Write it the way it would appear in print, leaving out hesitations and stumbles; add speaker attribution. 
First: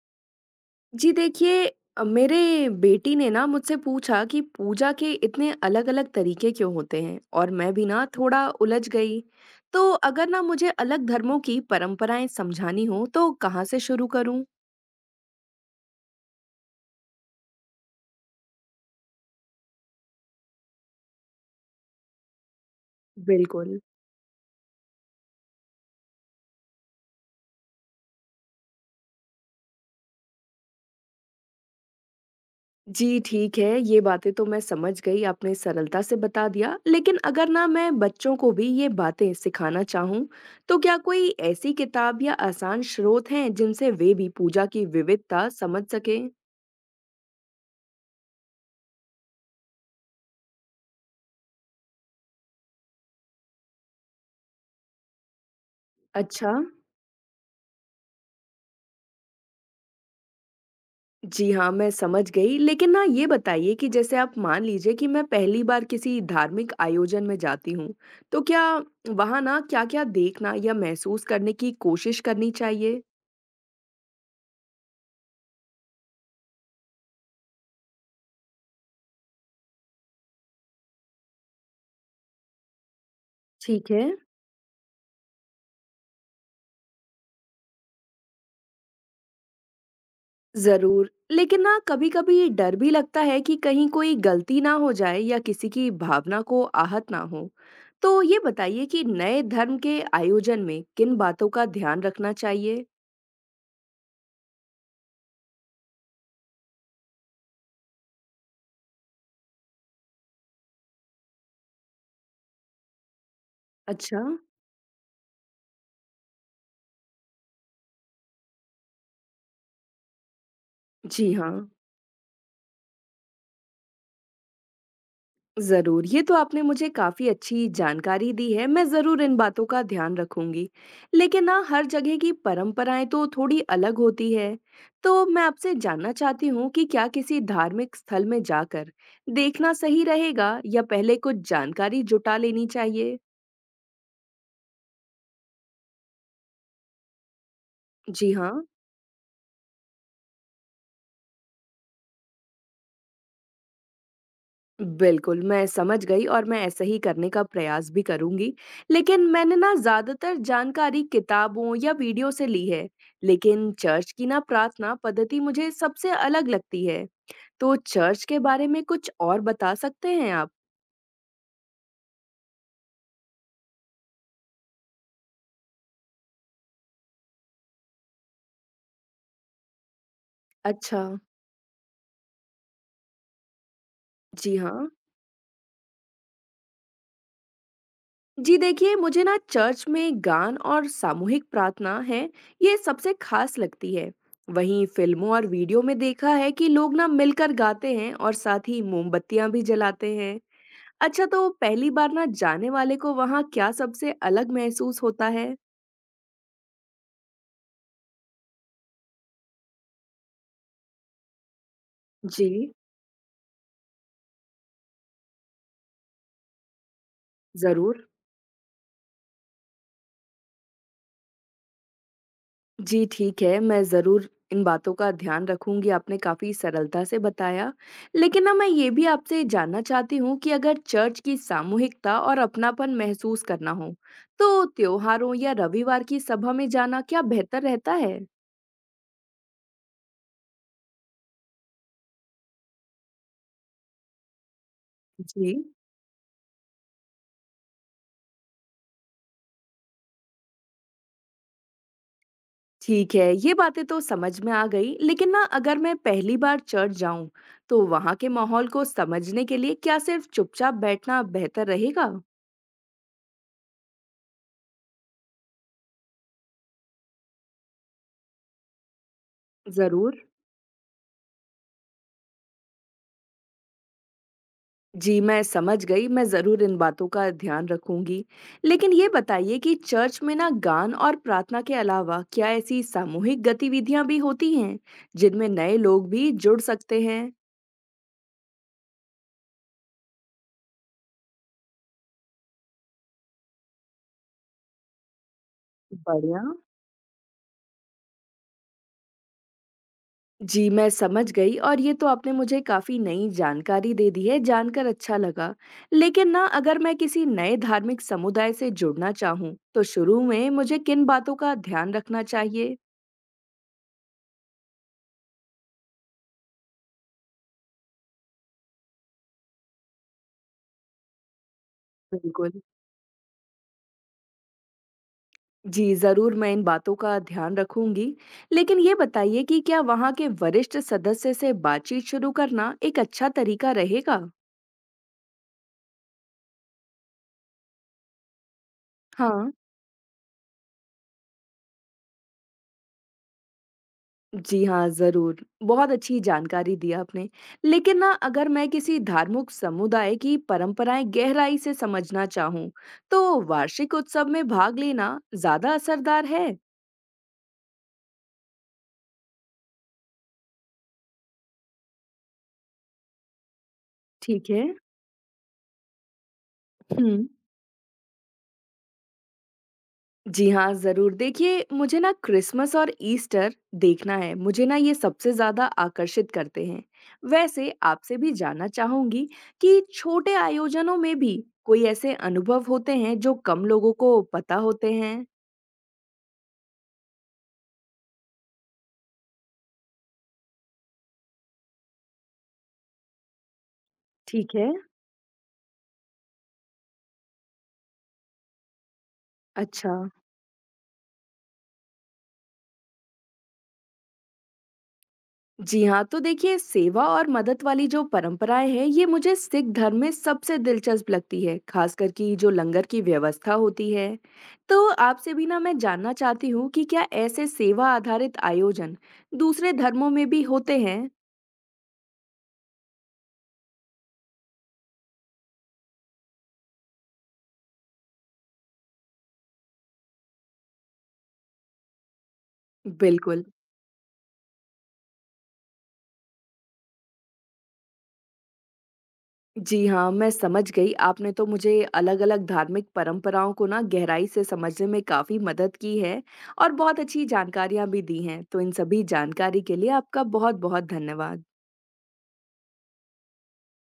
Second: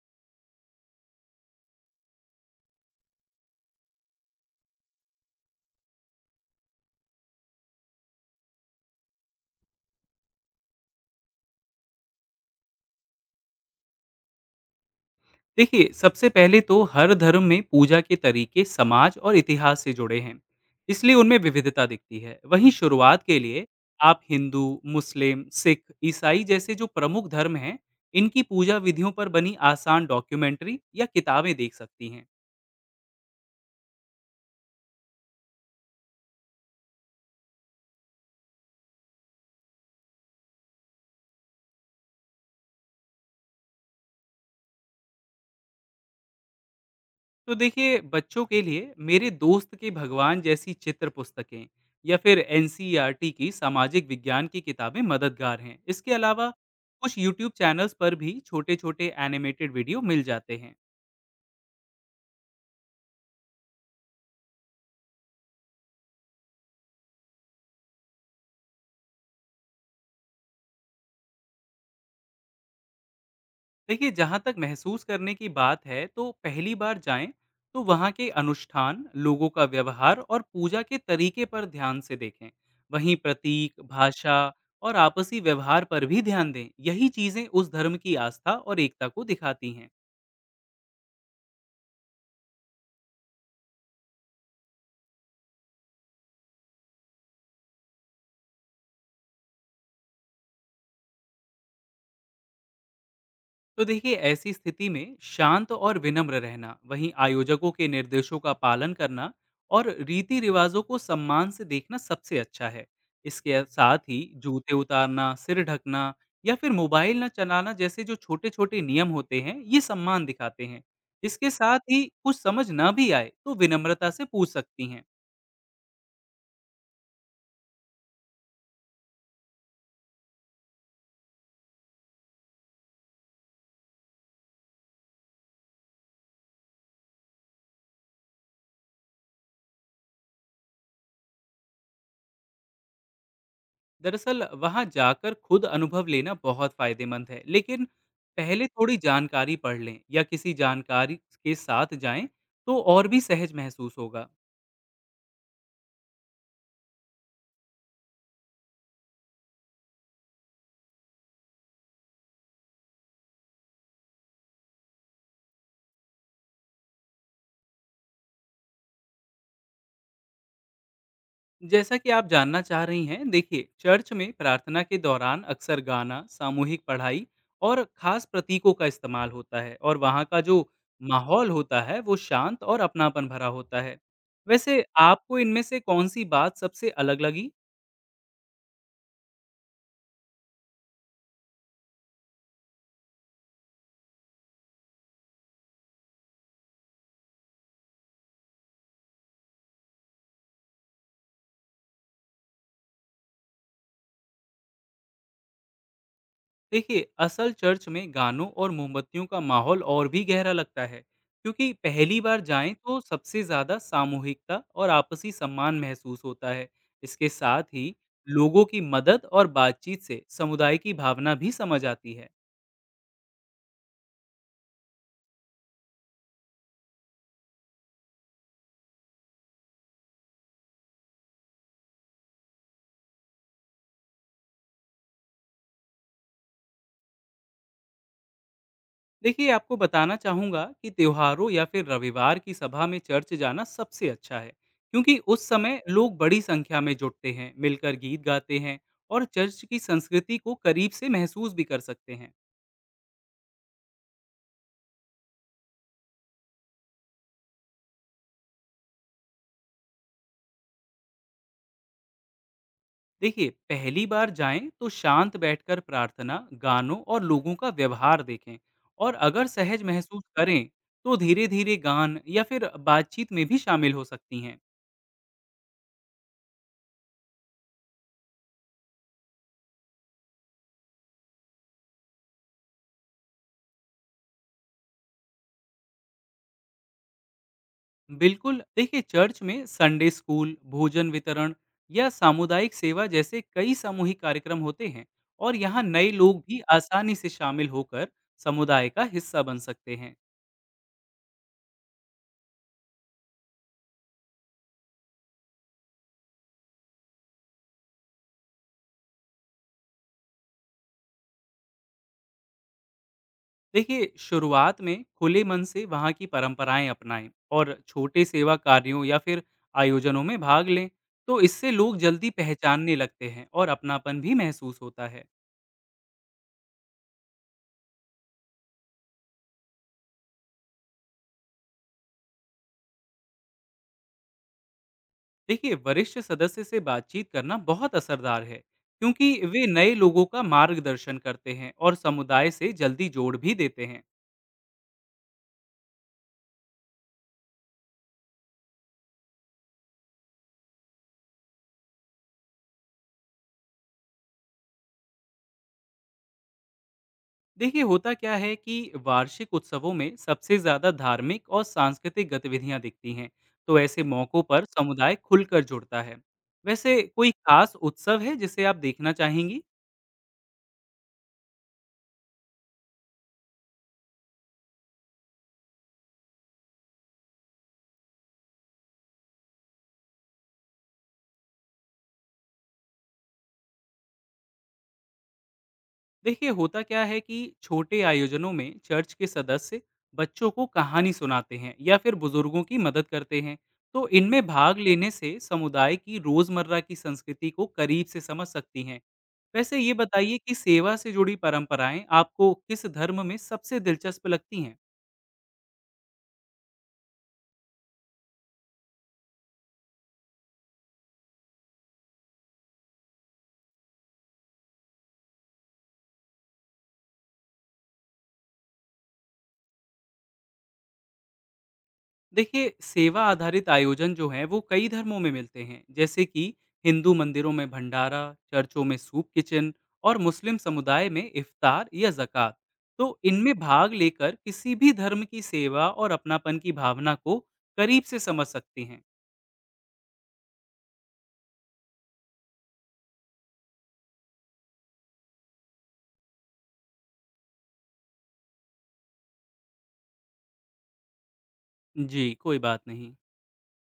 Speaker 1: जी देखिए, मेरे बेटी ने ना मुझसे पूछा कि पूजा के इतने अलग-अलग तरीके क्यों होते हैं और मैं भी ना थोड़ा उलझ गई। तो अगर ना मुझे अलग धर्मों की परंपराएं समझानी हो तो कहाँ से शुरू करूं?
Speaker 2: देखिए सबसे पहले तो हर धर्म में पूजा के तरीके समाज और इतिहास से जुड़े हैं। इसलिए उनमें विविधता दिखती है। वहीं शुरुआत के लिए
Speaker 1: बिल्कुल।
Speaker 2: आप हिंदू, मुस्लिम, सिख, ईसाई जैसे जो प्रमुख धर्म हैं, इनकी पूजा विधियों पर बनी आसान डॉक्यूमेंट्री या किताबें देख सकती हैं।
Speaker 1: जी ठीक है, ये बातें तो मैं समझ गई, आपने सरलता से बता दिया। लेकिन अगर ना मैं बच्चों को भी ये बातें सिखाना चाहूँ, तो क्या कोई ऐसी किताब या आसान स्रोत हैं जिनसे वे भी पूजा की विविधता समझ सकें?
Speaker 2: तो देखिए बच्चों के लिए मेरे दोस्त के भगवान जैसी चित्र पुस्तकें या फिर एनसीईआरटी की सामाजिक विज्ञान की किताबें मददगार हैं। इसके अलावा
Speaker 1: अच्छा।
Speaker 2: कुछ यूट्यूब चैनल्स पर भी छोटे छोटे एनिमेटेड वीडियो मिल जाते हैं।
Speaker 1: जी हाँ, मैं समझ गई। लेकिन ना ये बताइए कि जैसे आप मान लीजिए कि मैं पहली बार किसी धार्मिक आयोजन में जाती हूँ, तो क्या वहाँ ना क्या-क्या देखना या महसूस करने की कोशिश करनी चाहिए?
Speaker 2: देखिए जहाँ तक महसूस करने की बात है, तो पहली बार जाएं तो वहाँ के अनुष्ठान, लोगों का व्यवहार और पूजा के तरीके पर ध्यान से देखें। वहीं प्रतीक,
Speaker 1: ठीक है।
Speaker 2: भाषा और आपसी व्यवहार पर भी ध्यान दें। यही चीज़ें उस धर्म की आस्था और एकता को दिखाती हैं।
Speaker 1: ज़रूर। लेकिन ना कभी-कभी डर भी लगता है कि कहीं कोई गलती ना हो जाए या किसी की भावना को आहत ना हो। तो ये बताइए कि नए धर्म के आयोजन में किन बातों का ध्यान रखना चाहिए?
Speaker 2: तो देखिए ऐसी स्थिति में शांत और विनम्र रहना, वहीं आयोजकों के निर्देशों का पालन करना और रीति रिवाजों को सम्मान से देखना सबसे अच्छा है। इसके साथ ही
Speaker 1: अच्छा।
Speaker 2: जूते उतारना, सिर ढकना या फिर मोबाइल न चलाना जैसे जो छोटे छोटे नियम होते हैं, ये सम्मान दिखाते हैं।
Speaker 1: जी
Speaker 2: इसके
Speaker 1: हाँ।
Speaker 2: साथ ही कुछ समझ ना भी आए तो विनम्रता से पूछ सकती हैं।
Speaker 1: ज़रूर, ये तो आपने मुझे काफ़ी अच्छी जानकारी दी है, मैं ज़रूर इन बातों का ध्यान रखूँगी। लेकिन ना हर जगह की परंपराएँ तो थोड़ी अलग होती है, तो मैं आपसे जानना चाहती हूँ कि क्या किसी धार्मिक स्थल में जाकर देखना सही रहेगा या पहले कुछ जानकारी जुटा लेनी चाहिए?
Speaker 2: दरअसल वहां जाकर खुद अनुभव लेना बहुत फायदेमंद है, लेकिन
Speaker 1: जी हाँ।
Speaker 2: पहले थोड़ी जानकारी पढ़ लें या किसी जानकारी के साथ जाएं तो और भी सहज महसूस होगा।
Speaker 1: बिल्कुल, मैं समझ गई और मैं ऐसा ही करने का प्रयास भी करूँगी। लेकिन मैंने ना ज़्यादातर जानकारी किताबों या वीडियो से ली है, लेकिन चर्च की ना प्रार्थना पद्धति मुझे सबसे अलग लगती है। तो चर्च के बारे में कुछ और बता सकते हैं आप?
Speaker 2: जैसा कि आप जानना चाह रही हैं, देखिए चर्च में प्रार्थना के दौरान अक्सर गाना, सामूहिक पढ़ाई और खास प्रतीकों का इस्तेमाल होता है। और वहाँ का जो
Speaker 1: अच्छा,
Speaker 2: माहौल होता है वो शांत और अपनापन भरा होता है।
Speaker 1: जी
Speaker 2: वैसे
Speaker 1: हाँ।
Speaker 2: आपको इनमें से कौन सी बात सबसे अलग लगी?
Speaker 1: जी देखिए, मुझे ना चर्च में गान और सामूहिक प्रार्थना है, ये सबसे खास लगती है। वहीं फ़िल्मों और वीडियो में देखा है कि लोग ना मिलकर गाते हैं और साथ ही मोमबत्तियाँ भी जलाते हैं। अच्छा, तो पहली बार ना जाने वाले को वहाँ क्या सबसे अलग महसूस होता है?
Speaker 2: देखिए असल चर्च में गानों और मोमबत्तियों का माहौल और भी गहरा लगता है, क्योंकि पहली बार
Speaker 1: जी,
Speaker 2: जाएं तो सबसे ज़्यादा सामूहिकता और आपसी सम्मान महसूस होता है। इसके साथ ही
Speaker 1: ज़रूर।
Speaker 2: लोगों की मदद और बातचीत से समुदाय की भावना भी समझ आती है।
Speaker 1: जी, ठीक है, मैं ज़रूर इन बातों का ध्यान रखूँगी, आपने काफ़ी सरलता से बताया। लेकिन ना मैं ये भी आपसे जानना चाहती हूँ कि अगर चर्च की सामूहिकता और अपनापन महसूस करना हो, तो त्योहारों या रविवार की सभा में जाना क्या बेहतर रहता है?
Speaker 2: देखिए आपको बताना चाहूँगा कि त्योहारों या फिर रविवार की सभा में चर्च जाना सबसे अच्छा है, क्योंकि उस
Speaker 1: जी।
Speaker 2: समय लोग बड़ी संख्या में जुटते हैं, मिलकर गीत गाते हैं और चर्च की संस्कृति को करीब से महसूस भी कर सकते हैं।
Speaker 1: ठीक है, ये बातें तो समझ में आ गई। लेकिन ना अगर मैं पहली बार चर्च जाऊं, तो वहां के माहौल को समझने के लिए क्या सिर्फ चुपचाप बैठना बेहतर रहेगा?
Speaker 2: देखिए पहली बार जाएं तो शांत बैठकर प्रार्थना, गानों और लोगों का व्यवहार देखें, और अगर सहज महसूस
Speaker 1: जरूर।
Speaker 2: करें तो धीरे धीरे गान या फिर बातचीत में भी शामिल हो सकती हैं।
Speaker 1: जी, मैं समझ गई। मैं जरूर इन बातों का ध्यान रखूंगी। लेकिन ये बताइए कि चर्च में ना गान और प्रार्थना के अलावा क्या ऐसी सामूहिक गतिविधियां भी होती हैं जिनमें नए लोग भी जुड़ सकते हैं?
Speaker 2: बिल्कुल, देखिए चर्च में संडे स्कूल, भोजन वितरण या सामुदायिक सेवा जैसे कई सामूहिक कार्यक्रम होते हैं और यहाँ नए
Speaker 1: बढ़िया।
Speaker 2: लोग भी आसानी से शामिल होकर समुदाय का हिस्सा बन सकते हैं।
Speaker 1: जी, मैं समझ गई और ये तो आपने मुझे काफ़ी नई जानकारी दे दी है, जानकर अच्छा लगा। लेकिन ना अगर मैं किसी नए धार्मिक समुदाय से जुड़ना चाहूँ, तो शुरू में मुझे किन बातों का ध्यान रखना चाहिए?
Speaker 2: देखिए शुरुआत में खुले मन से वहाँ की परंपराएं अपनाएं और छोटे सेवा कार्यों या फिर आयोजनों में भाग लें, तो इससे लोग जल्दी
Speaker 1: बिल्कुल।
Speaker 2: पहचानने लगते हैं और अपनापन भी महसूस होता है।
Speaker 1: जी, ज़रूर मैं इन बातों का ध्यान रखूंगी। लेकिन ये बताइए कि क्या वहाँ के वरिष्ठ सदस्य से बातचीत शुरू करना एक अच्छा तरीका रहेगा?
Speaker 2: देखिए वरिष्ठ सदस्य से बातचीत करना बहुत असरदार है, क्योंकि
Speaker 1: हाँ।
Speaker 2: वे नए लोगों का मार्गदर्शन करते हैं और समुदाय से जल्दी जोड़ भी देते हैं।
Speaker 1: जी हाँ, ज़रूर। बहुत अच्छी जानकारी दी आपने। लेकिन ना अगर मैं किसी धार्मिक समुदाय की परंपराएँ गहराई से समझना चाहूँ, तो वार्षिक उत्सव में भाग लेना ज़्यादा असरदार है?
Speaker 2: देखिए होता क्या है कि वार्षिक उत्सवों में सबसे ज़्यादा धार्मिक और सांस्कृतिक गतिविधियां दिखती हैं, तो ऐसे मौक़ों
Speaker 1: ठीक है।
Speaker 2: पर समुदाय खुलकर जुड़ता है। वैसे
Speaker 1: हुँ।
Speaker 2: कोई खास उत्सव है जिसे आप देखना चाहेंगी?
Speaker 1: जी हाँ, ज़रूर। देखिए, मुझे ना क्रिसमस और ईस्टर देखना है। मुझे ना ये सबसे ज़्यादा आकर्षित करते हैं। वैसे आपसे भी जानना चाहूँगी कि छोटे आयोजनों में भी कोई ऐसे अनुभव होते हैं जो कम लोगों को पता होते हैं?
Speaker 2: देखिए होता क्या है कि छोटे आयोजनों में चर्च के सदस्य बच्चों को कहानी सुनाते हैं या फिर बुजुर्गों की मदद करते हैं, तो इनमें
Speaker 1: ठीक है।
Speaker 2: भाग लेने से समुदाय की रोज़मर्रा की संस्कृति को करीब से समझ सकती हैं। वैसे ये
Speaker 1: अच्छा।
Speaker 2: बताइए कि सेवा से जुड़ी परंपराएँ आपको किस धर्म में सबसे दिलचस्प लगती हैं?
Speaker 1: जी हाँ, तो देखिए सेवा और मदद वाली जो परंपराएं हैं ये मुझे सिख धर्म में सबसे दिलचस्प लगती है, खासकर कि जो लंगर की व्यवस्था होती है। तो आपसे भी ना मैं जानना चाहती हूँ कि क्या ऐसे सेवा आधारित आयोजन दूसरे धर्मों में भी होते हैं?
Speaker 2: देखिए, सेवा आधारित आयोजन जो हैं, वो कई धर्मों में मिलते हैं, जैसे कि हिंदू मंदिरों में भंडारा, चर्चों में सूप किचन और मुस्लिम समुदाय में इफ्तार या ज़कात। तो
Speaker 1: बिल्कुल।
Speaker 2: इनमें भाग लेकर किसी भी धर्म की सेवा और अपनापन की भावना को करीब से समझ सकते हैं।
Speaker 1: जी हाँ, मैं समझ गई। आपने तो मुझे अलग-अलग धार्मिक परंपराओं को ना गहराई से समझने में काफी मदद की है और बहुत अच्छी जानकारियां भी दी हैं। तो इन सभी जानकारी के लिए आपका बहुत-बहुत धन्यवाद।
Speaker 2: जी, कोई बात नहीं।